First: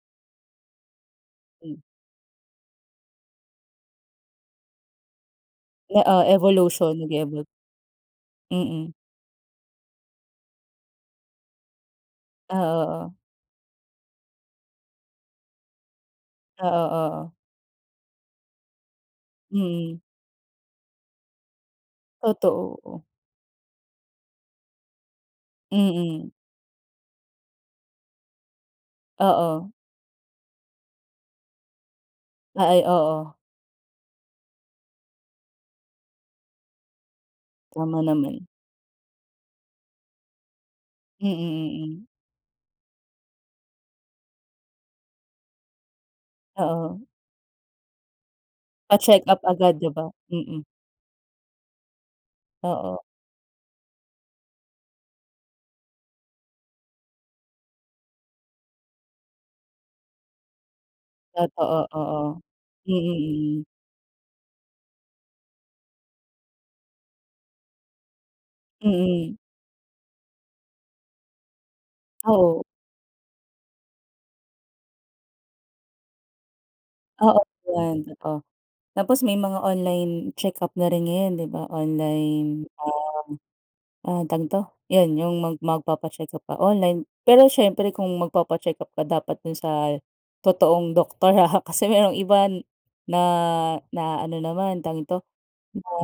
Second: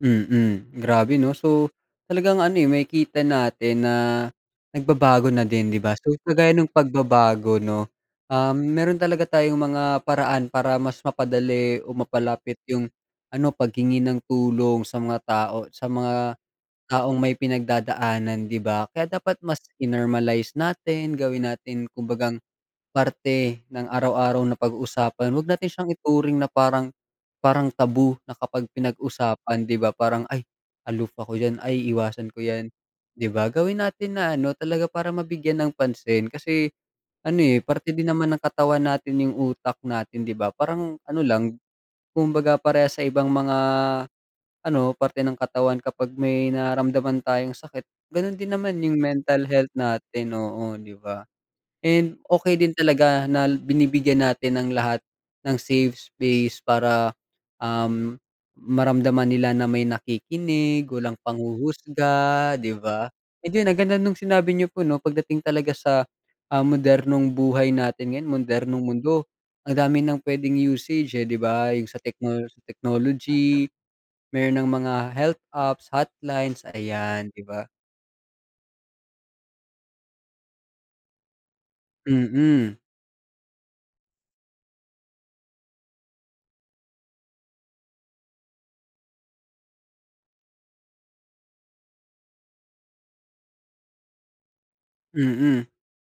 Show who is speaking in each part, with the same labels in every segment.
Speaker 1: Mm. Grabe 'no so
Speaker 2: Mm.
Speaker 1: talagang ano eh makikita natin na nagbabago na din 'di ba so
Speaker 2: Oo,
Speaker 1: kagaya ng
Speaker 2: evolution, nag-eevolu
Speaker 1: pagbabago 'no, um,
Speaker 2: Mm.
Speaker 1: meron talaga tayong mga paraan para mas mapadali o
Speaker 2: Oo,
Speaker 1: mapalapit yung
Speaker 2: oo.
Speaker 1: ano paghingi ng tulong sa mga tao sa mga
Speaker 2: Oo,
Speaker 1: taong
Speaker 2: oo.
Speaker 1: may pinagdadaanan 'di ba? Kaya dapat mas
Speaker 2: Mm.
Speaker 1: in-normalize natin gawin natin kumbagang
Speaker 2: Totoo, oo.
Speaker 1: parte ng araw-araw na pag-uusapan. Wag natin siyang
Speaker 2: Mm.
Speaker 1: ituring na parang, parang taboo na kapag pinag-usapan
Speaker 2: Oo.
Speaker 1: 'di ba parang, ay aloof ako diyan, ay iwasan ko
Speaker 2: A
Speaker 1: yan
Speaker 2: ay
Speaker 1: 'di
Speaker 2: oo.
Speaker 1: ba. Gawin natin na ano talaga para mabigyan ng pansin kasi ano eh parte
Speaker 2: Tama
Speaker 1: din naman ng
Speaker 2: naman.
Speaker 1: katawan natin yung utak natin 'di ba. Parang ano lang
Speaker 2: Mm. Mm.
Speaker 1: kumbaga parehas sa ibang mga ano parte ng katawan kapag may
Speaker 2: Oo.
Speaker 1: nararamdaman tayong sakit ganun din naman yung
Speaker 2: Pa-check up
Speaker 1: mental health
Speaker 2: agad 'di ba?
Speaker 1: natin
Speaker 2: Mm.
Speaker 1: oo 'di ba and okey din
Speaker 2: Oo.
Speaker 1: talaga na binibigyan natin ang lahat ng safe space para, um maramdaman nila na may nakikinig, walang
Speaker 2: Totoo, oo.
Speaker 1: panghuhusga 'di ba?
Speaker 2: Mm. Mm.
Speaker 1: Ayun ang ganda nung sinabi niyo po 'no pag dating talaga sa, ah, modernong buhay natin ngayon modernong mundo
Speaker 2: Mm.
Speaker 1: ang dami ng pwedeng usage eh 'di ba yung sa technol
Speaker 2: Oo.
Speaker 1: technology meron ng mga health apps, hotlines ayan
Speaker 2: Oo
Speaker 1: 'di ba?
Speaker 2: yan totoo. Tapos may mga online check-up na rin ngayon 'di ba online
Speaker 1: Mm.
Speaker 2: um ah, tawag dito, yun yung mag magpapa-check up ka online pero siyempre kung magpapa-check-up ka dapat dun sa totoong doktor, ah. Kasi yung iba na na-aano naman tawag dito
Speaker 1: Mm.
Speaker 2: na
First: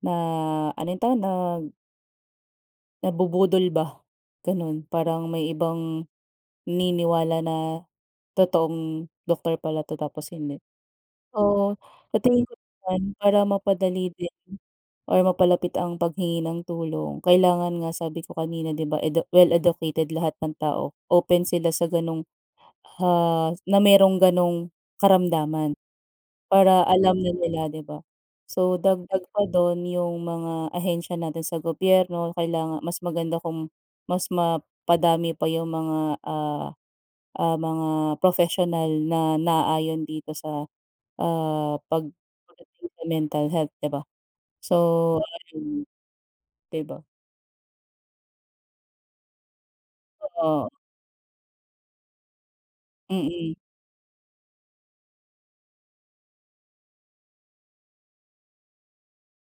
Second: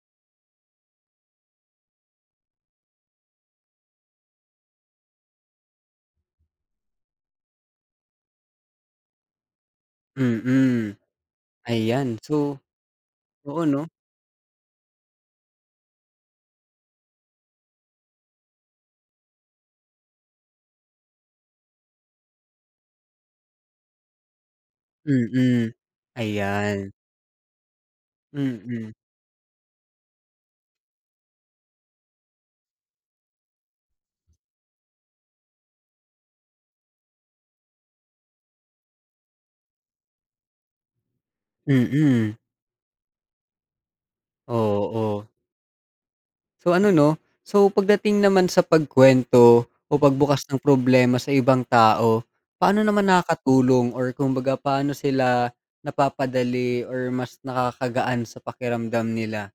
Speaker 2: na ano ito, nag nabubudol ba ganun, parang may ibang naniniwala na totoong doctor pala 'to tapos hindi.
Speaker 1: Mm,
Speaker 2: Oo, sa
Speaker 1: ayan
Speaker 2: tingin ko
Speaker 1: so
Speaker 2: naman para
Speaker 1: oo 'no.
Speaker 2: mapadali din or mapalapit ang paghingi ng tulong kailangan nga sabi ko kanina 'di ba edu well-educated lahat ng tao, open sila sa ganong ha na merong ganong
Speaker 1: Mm,
Speaker 2: karamdaman. Para
Speaker 1: ayan.
Speaker 2: alam na nila 'di ba so
Speaker 1: Mm.
Speaker 2: dagdag pa dun yung mga ahensiya natin sa gobyerno kailangan mas maganda kung mas mapadami pa yung mga, ah, ah, mga professional na naayon dito sa ah,
Speaker 1: Mm.
Speaker 2: pagdating sa mental health 'di ba so.
Speaker 1: Oo.
Speaker 2: [unintelligible]
Speaker 1: So
Speaker 2: Di
Speaker 1: ano
Speaker 2: ba?
Speaker 1: 'no? so pagdating naman sa pagkwento o pagbukas ng
Speaker 2: Oo.
Speaker 1: problema sa ibang tao, paano naman
Speaker 2: Mm.
Speaker 1: nakakatulong or kumbaga paano sila napapadali or mas nakakagaan sa pakiramdam nila?